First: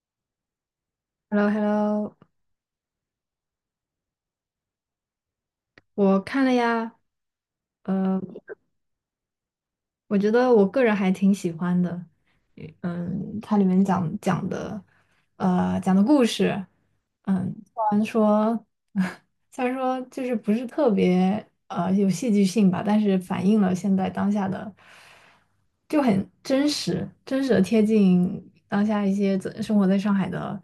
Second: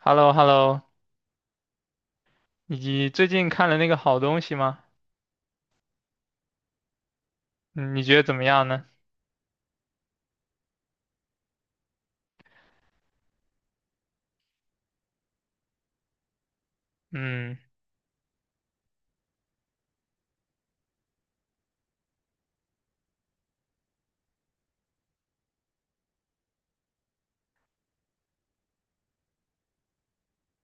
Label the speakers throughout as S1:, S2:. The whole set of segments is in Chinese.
S1: h e l l o h e l l o
S2: h e l l o h e l l o
S1: 你最近看了那个好东西吗？
S2: 我看了呀。
S1: 嗯你觉
S2: 呃，
S1: 得怎么样呢？
S2: 我觉得我个人还挺喜欢的。嗯，它里面讲的故事。嗯，
S1: 嗯
S2: 虽然说，虽然说就是不是特别有戏剧性吧，但是反映了现在当下的，就很真实，真实的贴近当下一些在生活在上海的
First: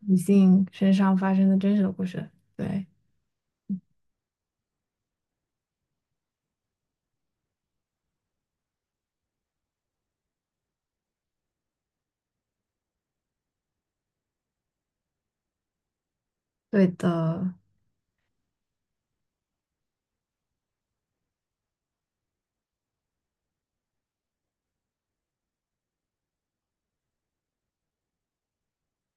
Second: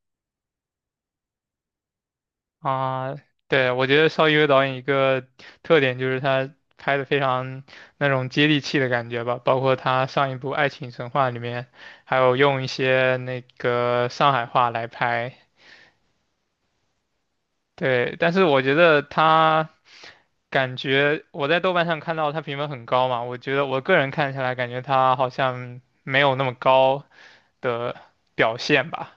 S2: 女性身上发生的真实的故事，对，
S1: 啊，对，我觉得邵艺薇导演一个特点就是他拍的非常那种接地气的感觉吧，包括他上一部《爱情神话》里面，还有用一些那个上海话来拍。
S2: 对的。
S1: 对，但是我觉得他感觉我在豆瓣上看到他评分很高嘛，我觉得我个人看起来感觉他好像没有那么高的表现吧。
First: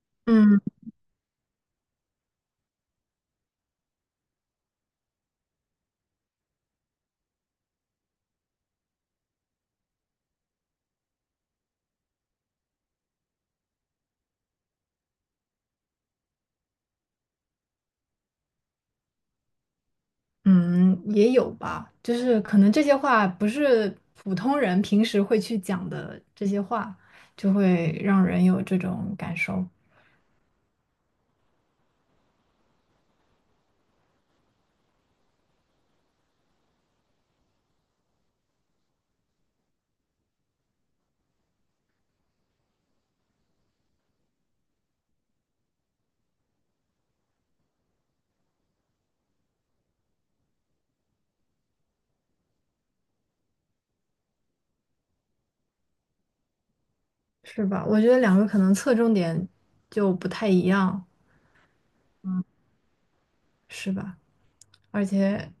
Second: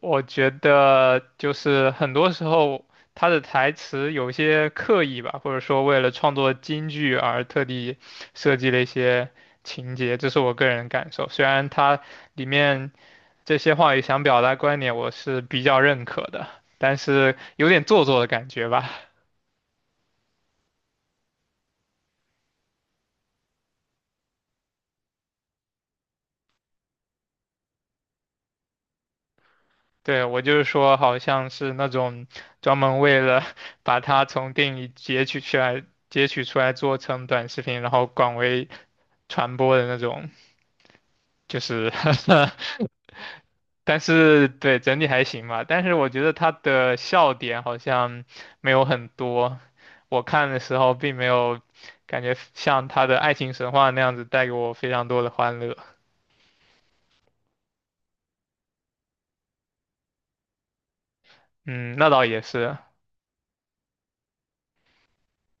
S1: 我觉
S2: 嗯。
S1: 得就是很多时候他的台词有些刻意吧，或者说为了创作京剧而特地设计了一些情节，这是我个人感受。虽然他里面这些话语想表达观点，我是比较认可的，但是有点做作的感觉吧。
S2: 嗯，也有吧，就是可能这些话不是普通人平时会去讲的这些话，就会让人有这种感受。
S1: 对，我就是说，好像是那种专门为了 把它从电影截取出来、做成短视频，然后广为传播的那种。就是 但是对整体还行吧，但是我觉得他的笑点好像没有很多，我看的时候并没有感觉像他的爱情神话那样子带给我非常多的欢乐。
S2: 是吧？我觉得两个可能侧重点就不太一样。
S1: 嗯，那倒也是，
S2: 是吧？而且，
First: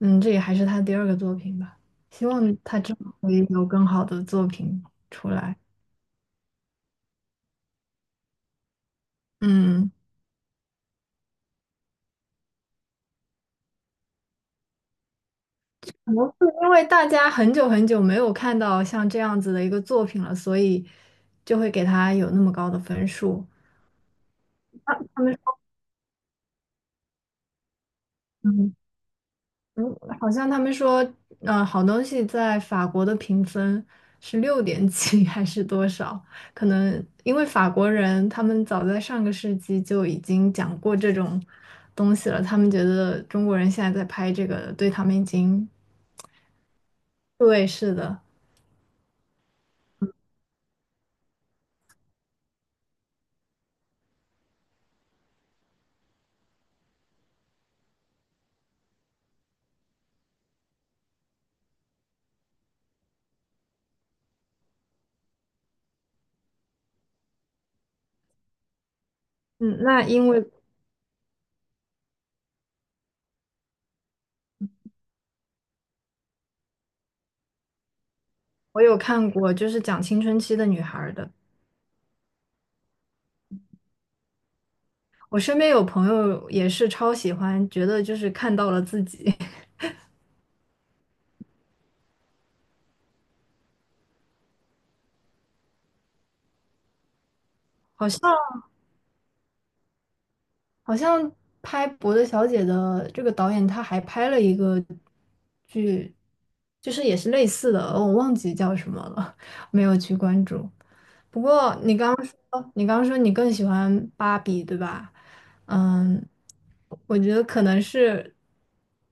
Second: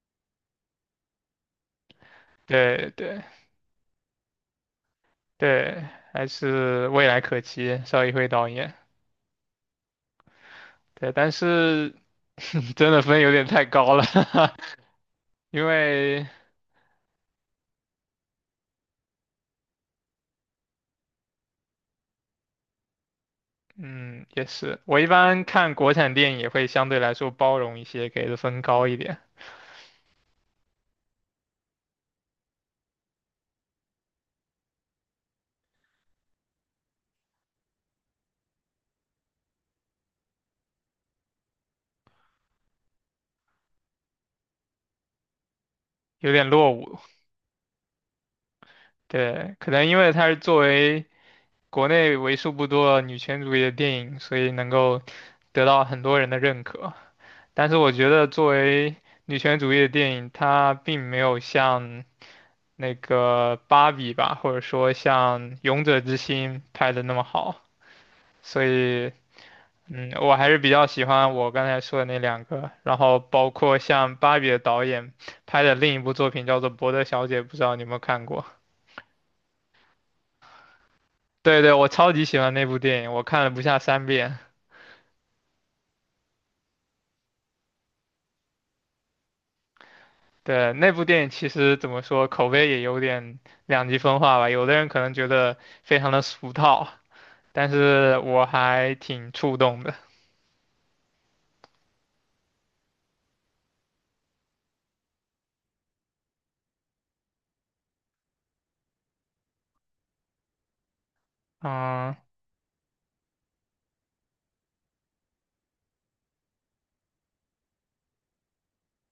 S2: 嗯，这也还是他第二个作品吧，希望他
S1: 对
S2: 之后
S1: 对
S2: 会有更好的作品出来。
S1: 对，还是未来可期，邵艺辉导演。
S2: 嗯，
S1: 对，但是 真的分有点太高了，因
S2: 可能
S1: 为
S2: 是因为大家很久很久没有看到像这样子的一个作品了，所以就会给他有那么高的分数。
S1: 嗯，也是。我一
S2: 他们。
S1: 般看国产电影也会相对来说包容一些，给的分
S2: 嗯，
S1: 高一点，
S2: 嗯好像他们说，嗯，好东西在法国的评分是六点几 还是多少？可能因为法国人他们早在上个世纪就已经讲过这种东西了，他们觉得中国人现在在拍这个，对他们已经，
S1: 有点落伍。
S2: 对，是的。
S1: 对，可能因为它是作为国内为数不多的女权主义的电影，所以能够得到很多人的认可。但是我觉得作为女权主义的电影，它并没有像那个《芭比》吧，或者说像《勇者之心》拍的那么好，所以
S2: 嗯，那
S1: 嗯，
S2: 因
S1: 我
S2: 为
S1: 还是比较喜欢我刚才说的那两个，然后包括像芭比的导演拍的另一部作品叫做《伯德小姐》，不知道你有没有看过？
S2: 我有看过，就是讲青春期的女孩儿的，
S1: 对，我超级喜欢那部电影，我看了不下三遍。
S2: 我身边有朋友也是超喜欢，觉得就是看到了自己。
S1: 对，那部电影其实怎么说，口碑也有点两极分化吧，有的人可能觉得非常的俗套，但
S2: 好
S1: 是
S2: 像
S1: 我还挺触动的。
S2: 好像拍《伯德小姐》的这个导演，他还拍了一个剧，就是也是类似的，我忘记叫什么了，没有去关注。不过你刚
S1: 嗯，
S2: 刚说，你刚刚说你更喜欢芭比，对吧？嗯，我觉得可能是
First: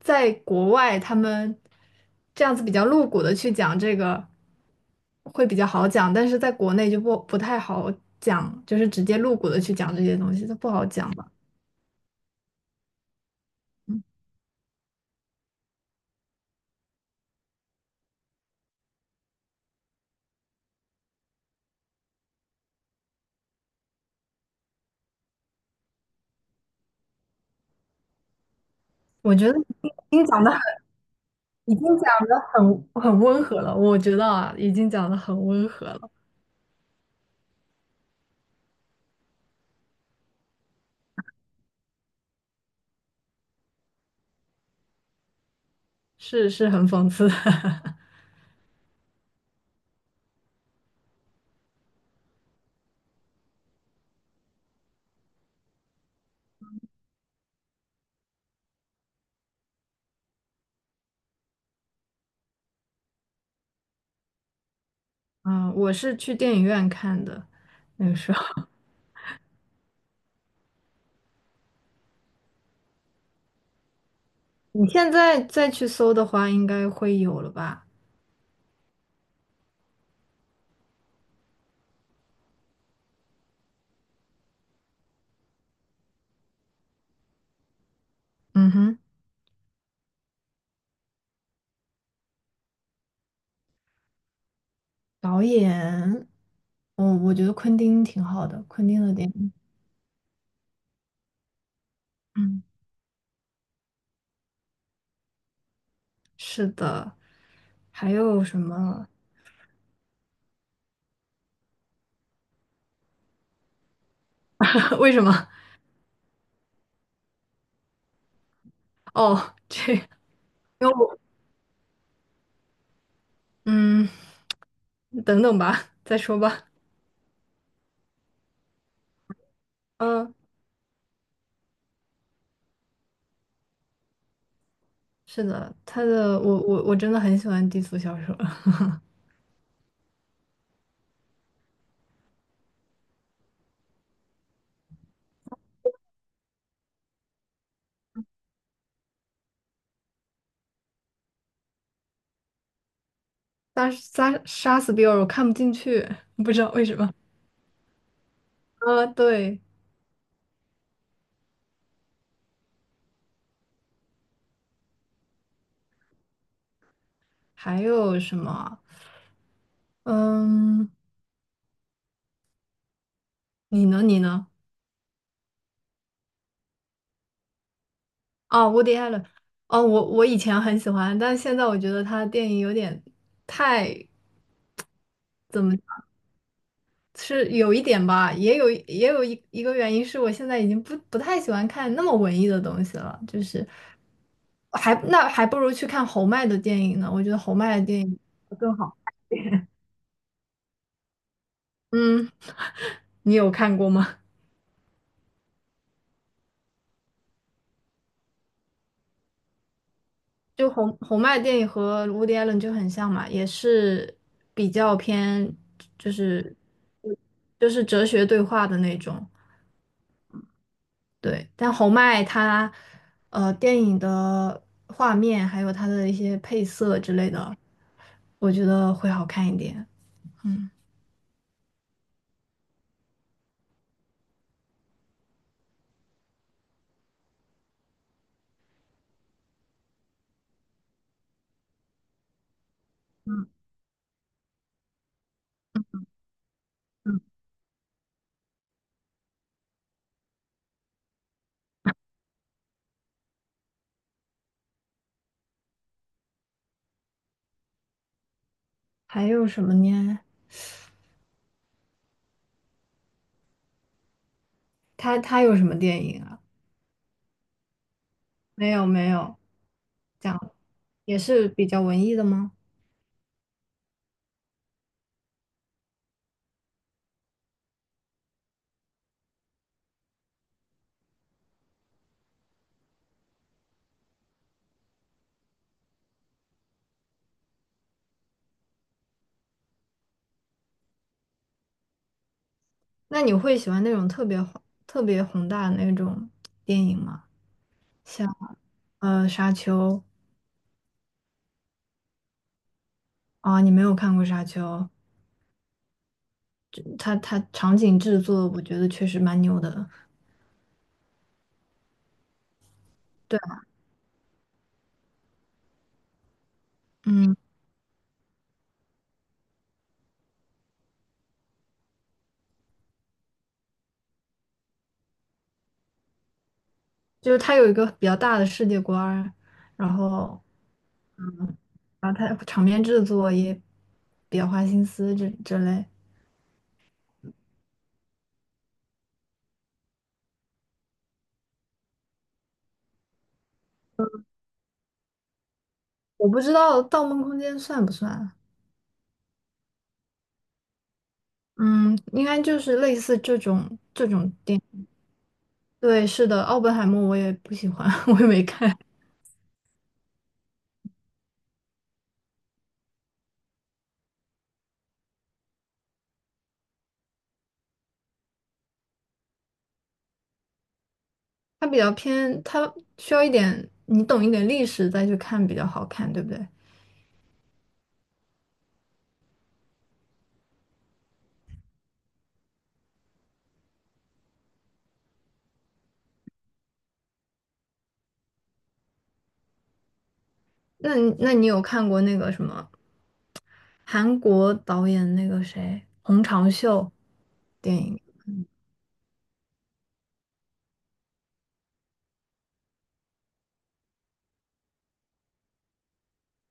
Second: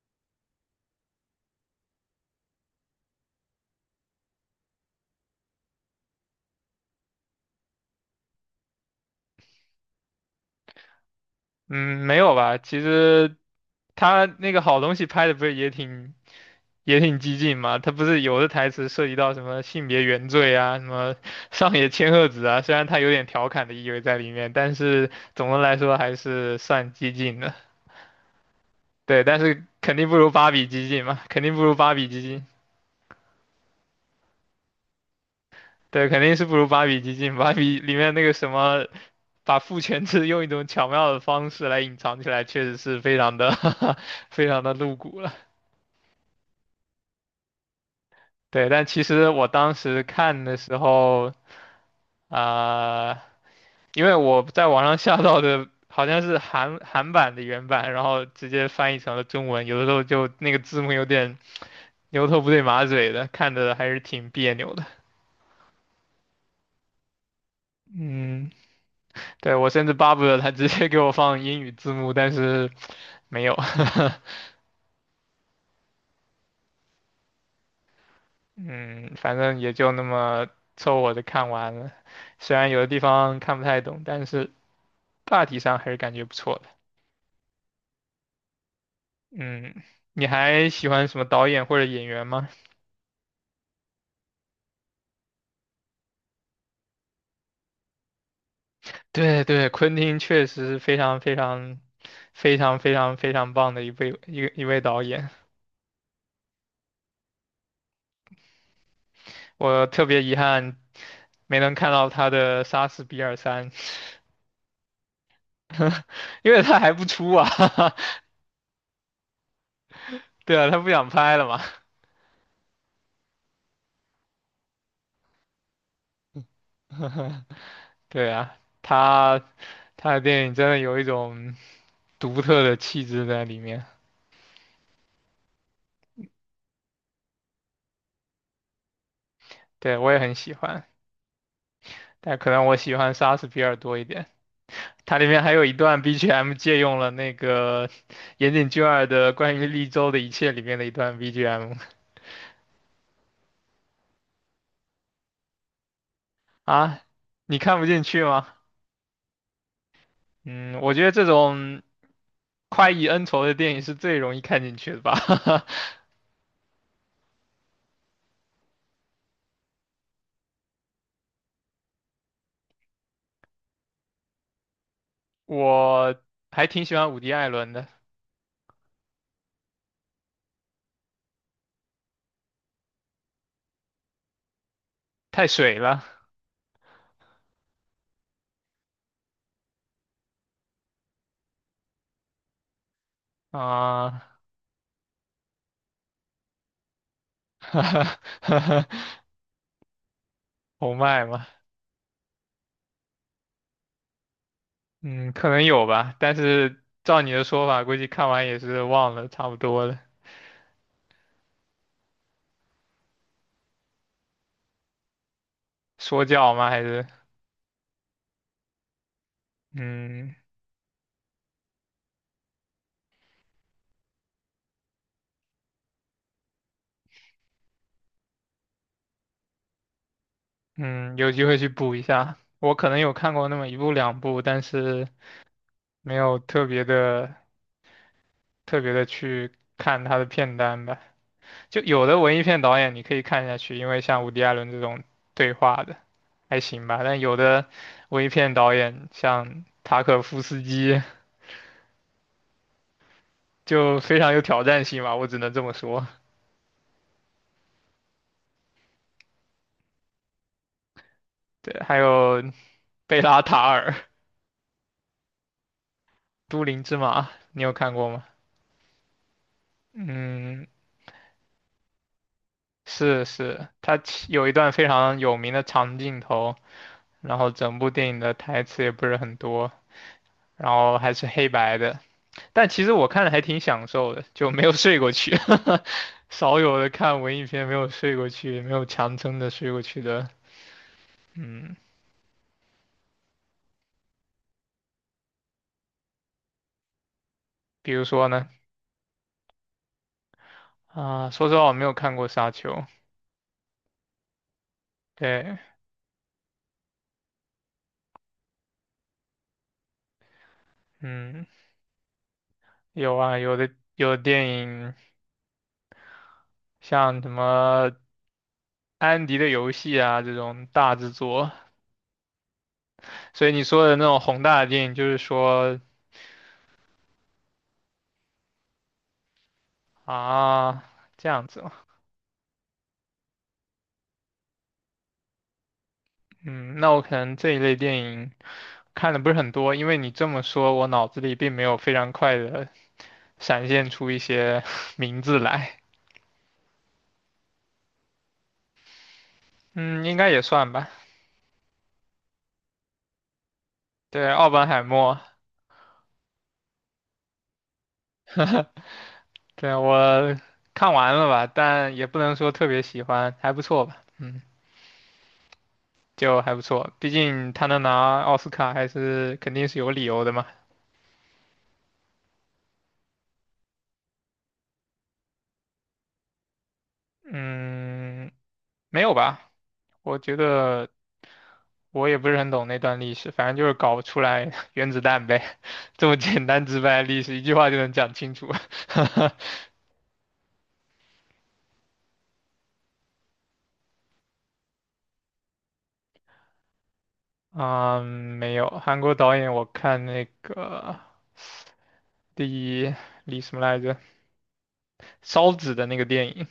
S2: 在国外，他们这样子比较露骨的去讲这个会比较好讲，但是在国内就不太好讲，就是直接露骨的去讲这些东西，它不好讲。吧。
S1: 嗯，没有吧？其实他那个好东西拍的不是也挺激进嘛？他不是有的台词涉及到什么性别原罪啊，什么 上野千鹤子啊，虽然他有点调侃的意味在里面，但是总的来说还是算激进的。对，
S2: 我
S1: 但
S2: 觉得
S1: 是
S2: 已
S1: 肯定不
S2: 经
S1: 如
S2: 讲
S1: 芭
S2: 的很，
S1: 比激进嘛，肯定不如
S2: 已经
S1: 芭比激
S2: 讲的
S1: 进。
S2: 很温和了。我觉得啊，已经讲的很温和了，
S1: 对，肯定是不如芭比激进。芭比里面那个什么，把父权制用一种巧妙的方式来隐藏起来，确实是非常的 非常的露骨了。
S2: 是是很讽刺的。
S1: 对，但其实我当时看的时候，啊、因为我在网上下到的好像是韩版的原版，然后直接翻译成了中文，有的时候就那个字幕有点牛头不对马嘴的，看着还是挺别扭的。
S2: 嗯，我是去电影院看的，那个时
S1: 嗯，
S2: 候。
S1: 对，我甚至巴不得他直接给我放英语字幕，但是没有。
S2: 你现在再去搜的话，应该会有了吧？
S1: 嗯，反正也就那么凑合的看完了，虽然有的地方看不太懂，但是大体上还是感觉不错的。
S2: 嗯哼。
S1: 嗯，你还喜欢什么导演或者演员吗？
S2: 导演，我觉得昆汀挺好的，昆汀 的电
S1: 对
S2: 影。
S1: 对，昆汀确实是非常非常非
S2: 嗯，
S1: 常非常非常棒的一位导演，
S2: 是的。还有什么？
S1: 我特别遗憾没能看到他的《杀死比尔三》，
S2: 为什么？
S1: 因为他还不出啊。
S2: 哦，这，因
S1: 对啊，他
S2: 为
S1: 不想
S2: 我
S1: 拍了嘛。
S2: 嗯，等等吧，再说吧。
S1: 对啊，他的
S2: 嗯。
S1: 电影真的有一种独特的气质在里面，
S2: 是的，他的我真的很喜欢低俗小说。
S1: 对，我也很喜欢，但可能我喜欢莎士比尔多一点。它里面还有一段 BGM 借用了那个 岩井俊二的关于绿洲的一切里面的一段 BGM
S2: 杀死比尔我看不进去，不知道为什
S1: 啊，
S2: 么。
S1: 你看不进去吗？
S2: 对。
S1: 嗯，我觉得这种快意恩仇的电影是最容易看进去的吧。
S2: 还有什么啊嗯，你呢？你呢？
S1: 我还挺喜欢伍迪·艾伦的，
S2: 啊，我迪艾了。哦，我以前很喜欢，但现在我觉得他的电影有点太
S1: 太
S2: 怎
S1: 水
S2: 么？
S1: 了
S2: 是有一点吧，也有一个原因是我现在已经不太喜欢看那么文艺的东西了，就是
S1: 啊，
S2: 还那还不如去看侯麦的电影呢，我觉得侯 麦
S1: 哈
S2: 的电
S1: 哈
S2: 影
S1: 哈
S2: 更
S1: 哈，
S2: 好。
S1: 红麦嘛，
S2: 嗯，你有看过吗？
S1: 嗯，可能有吧，但是照你的说法，估计看完也是忘了差不多了。
S2: 就侯麦电影和 Woody Allen 就很像嘛，也是比较偏就
S1: 说教
S2: 是
S1: 吗？还是
S2: 就是哲学对话的那种。
S1: 嗯。
S2: 对，但侯麦他，电影的画面还有他的一些配色之类的，我觉得会好看一点。
S1: 嗯，有机会去补一下。我可能有看过那么一部两部，但是没有特别的去看他的片单吧。就有的文艺片导演你可以看
S2: 嗯
S1: 下去，因为像伍迪·艾伦这种对话的还行吧。但
S2: 嗯，
S1: 有的文艺片导演像塔可夫斯基就非常有挑战性吧，我只能这么说。
S2: 还有什么呢？
S1: 对，还有贝拉塔尔、
S2: 他他有什么电影啊？
S1: 都灵之马，你有看过吗？
S2: 没有没有，讲，
S1: 嗯，
S2: 也是比较文艺的吗？
S1: 是，他其有一段非常有名的长镜头。然后整部电影的台词也不是很多，然后还是黑白的，但其实我看了还挺享受的，就没有睡过去 少有的看文艺片没有睡过去，没有强撑着睡过去的，嗯，
S2: 那你会喜欢那种特别宏大的那种电影吗？
S1: 比如
S2: 像
S1: 说呢，
S2: 《沙丘》
S1: 说实话我没有看过《沙丘》，
S2: 啊，你没有看过《沙丘》，
S1: 对，
S2: 它它场景制作我觉得确实蛮牛的。
S1: 嗯，有啊，
S2: 对，
S1: 有的电影像什
S2: 嗯。
S1: 么。安迪的游戏啊，这种大制作，所以你说的那种宏大的电影，就是说
S2: 就是他有一个比较大的世界观儿然后
S1: 啊，这样
S2: 嗯，
S1: 子，
S2: 然后他场面制作也比较花心思这这类，
S1: 嗯，那我可能这一类电影看的不是很多，因为你这么说，我脑子里并没有非常快的闪现出一些 名字来。
S2: 我不知道《盗梦空间》算不算，
S1: 嗯，应该也算吧。
S2: 嗯，应该就是类似这种这
S1: 对，
S2: 种
S1: 奥
S2: 电
S1: 本
S2: 影。
S1: 海默，
S2: 对，是的，奥本海默我也不喜欢。我也没看，
S1: 对，我看完了吧，但也不能说特别喜欢，还不错吧。嗯，就还不错，毕竟他能拿奥斯卡还是肯定是有理由的嘛。
S2: 它比较偏，它需要一点你懂一点历史再去看比较好看，对不对？
S1: 嗯，没有吧？我觉得。我也不是很懂那段历史，反正就是搞出来 原子弹呗，这么简单直白的历史，一句话就能讲清楚。
S2: 那你有看过那个什么韩国导演那个谁洪长秀？电影？
S1: 嗯，没有，韩国导演我看那个第一李什么来着，烧纸的那个电影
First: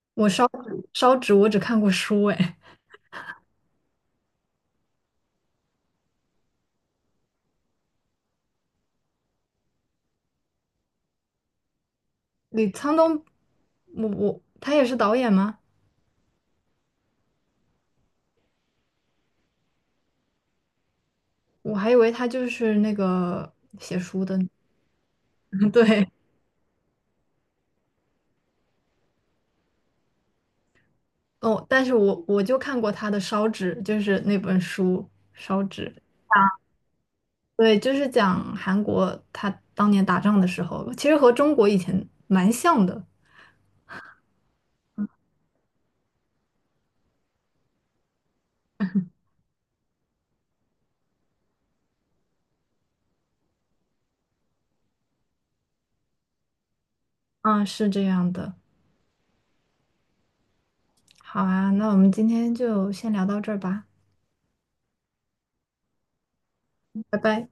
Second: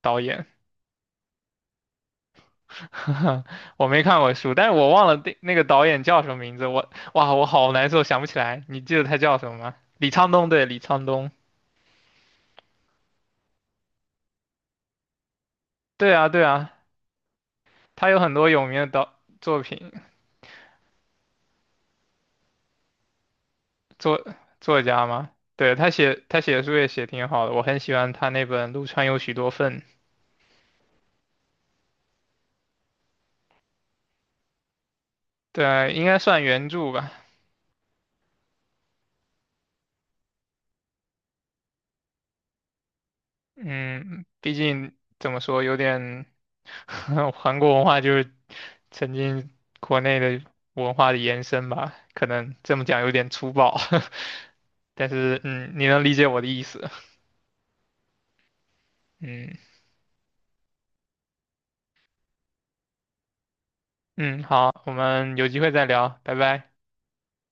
S1: 导
S2: 我
S1: 演，
S2: 烧纸我只看过书哎，
S1: 我没看过书，但是我忘了那个导演叫什么名字，我哇，我好难受，想不起来，你记得他叫什么吗？李沧东，对，李沧东，
S2: 李沧东，我他也是导演吗？
S1: 对啊，他有很多有名的导作品，
S2: 我还以为他就是那个写书
S1: 作
S2: 的呢。
S1: 作家吗？对，他
S2: 对
S1: 写他写的书也写挺好的，我很喜欢他那本《陆川有许多份》，
S2: 哦，但是我就看过他的烧纸，就是那本书烧
S1: 对，
S2: 纸，
S1: 应该算原著吧。
S2: 对，就是讲韩国他当年打仗的时候，其实和中国以前蛮像的，
S1: 嗯，毕竟怎么说，有点 韩国文化就是曾经国内的文化的延伸吧，可能这么讲有点粗暴，但是嗯，你能理解我的意思。
S2: 嗯，是这样的。
S1: 嗯
S2: 好啊，那我们今天就先聊到这儿吧，
S1: 嗯，好，我们有机会再聊，拜拜。
S2: 拜拜。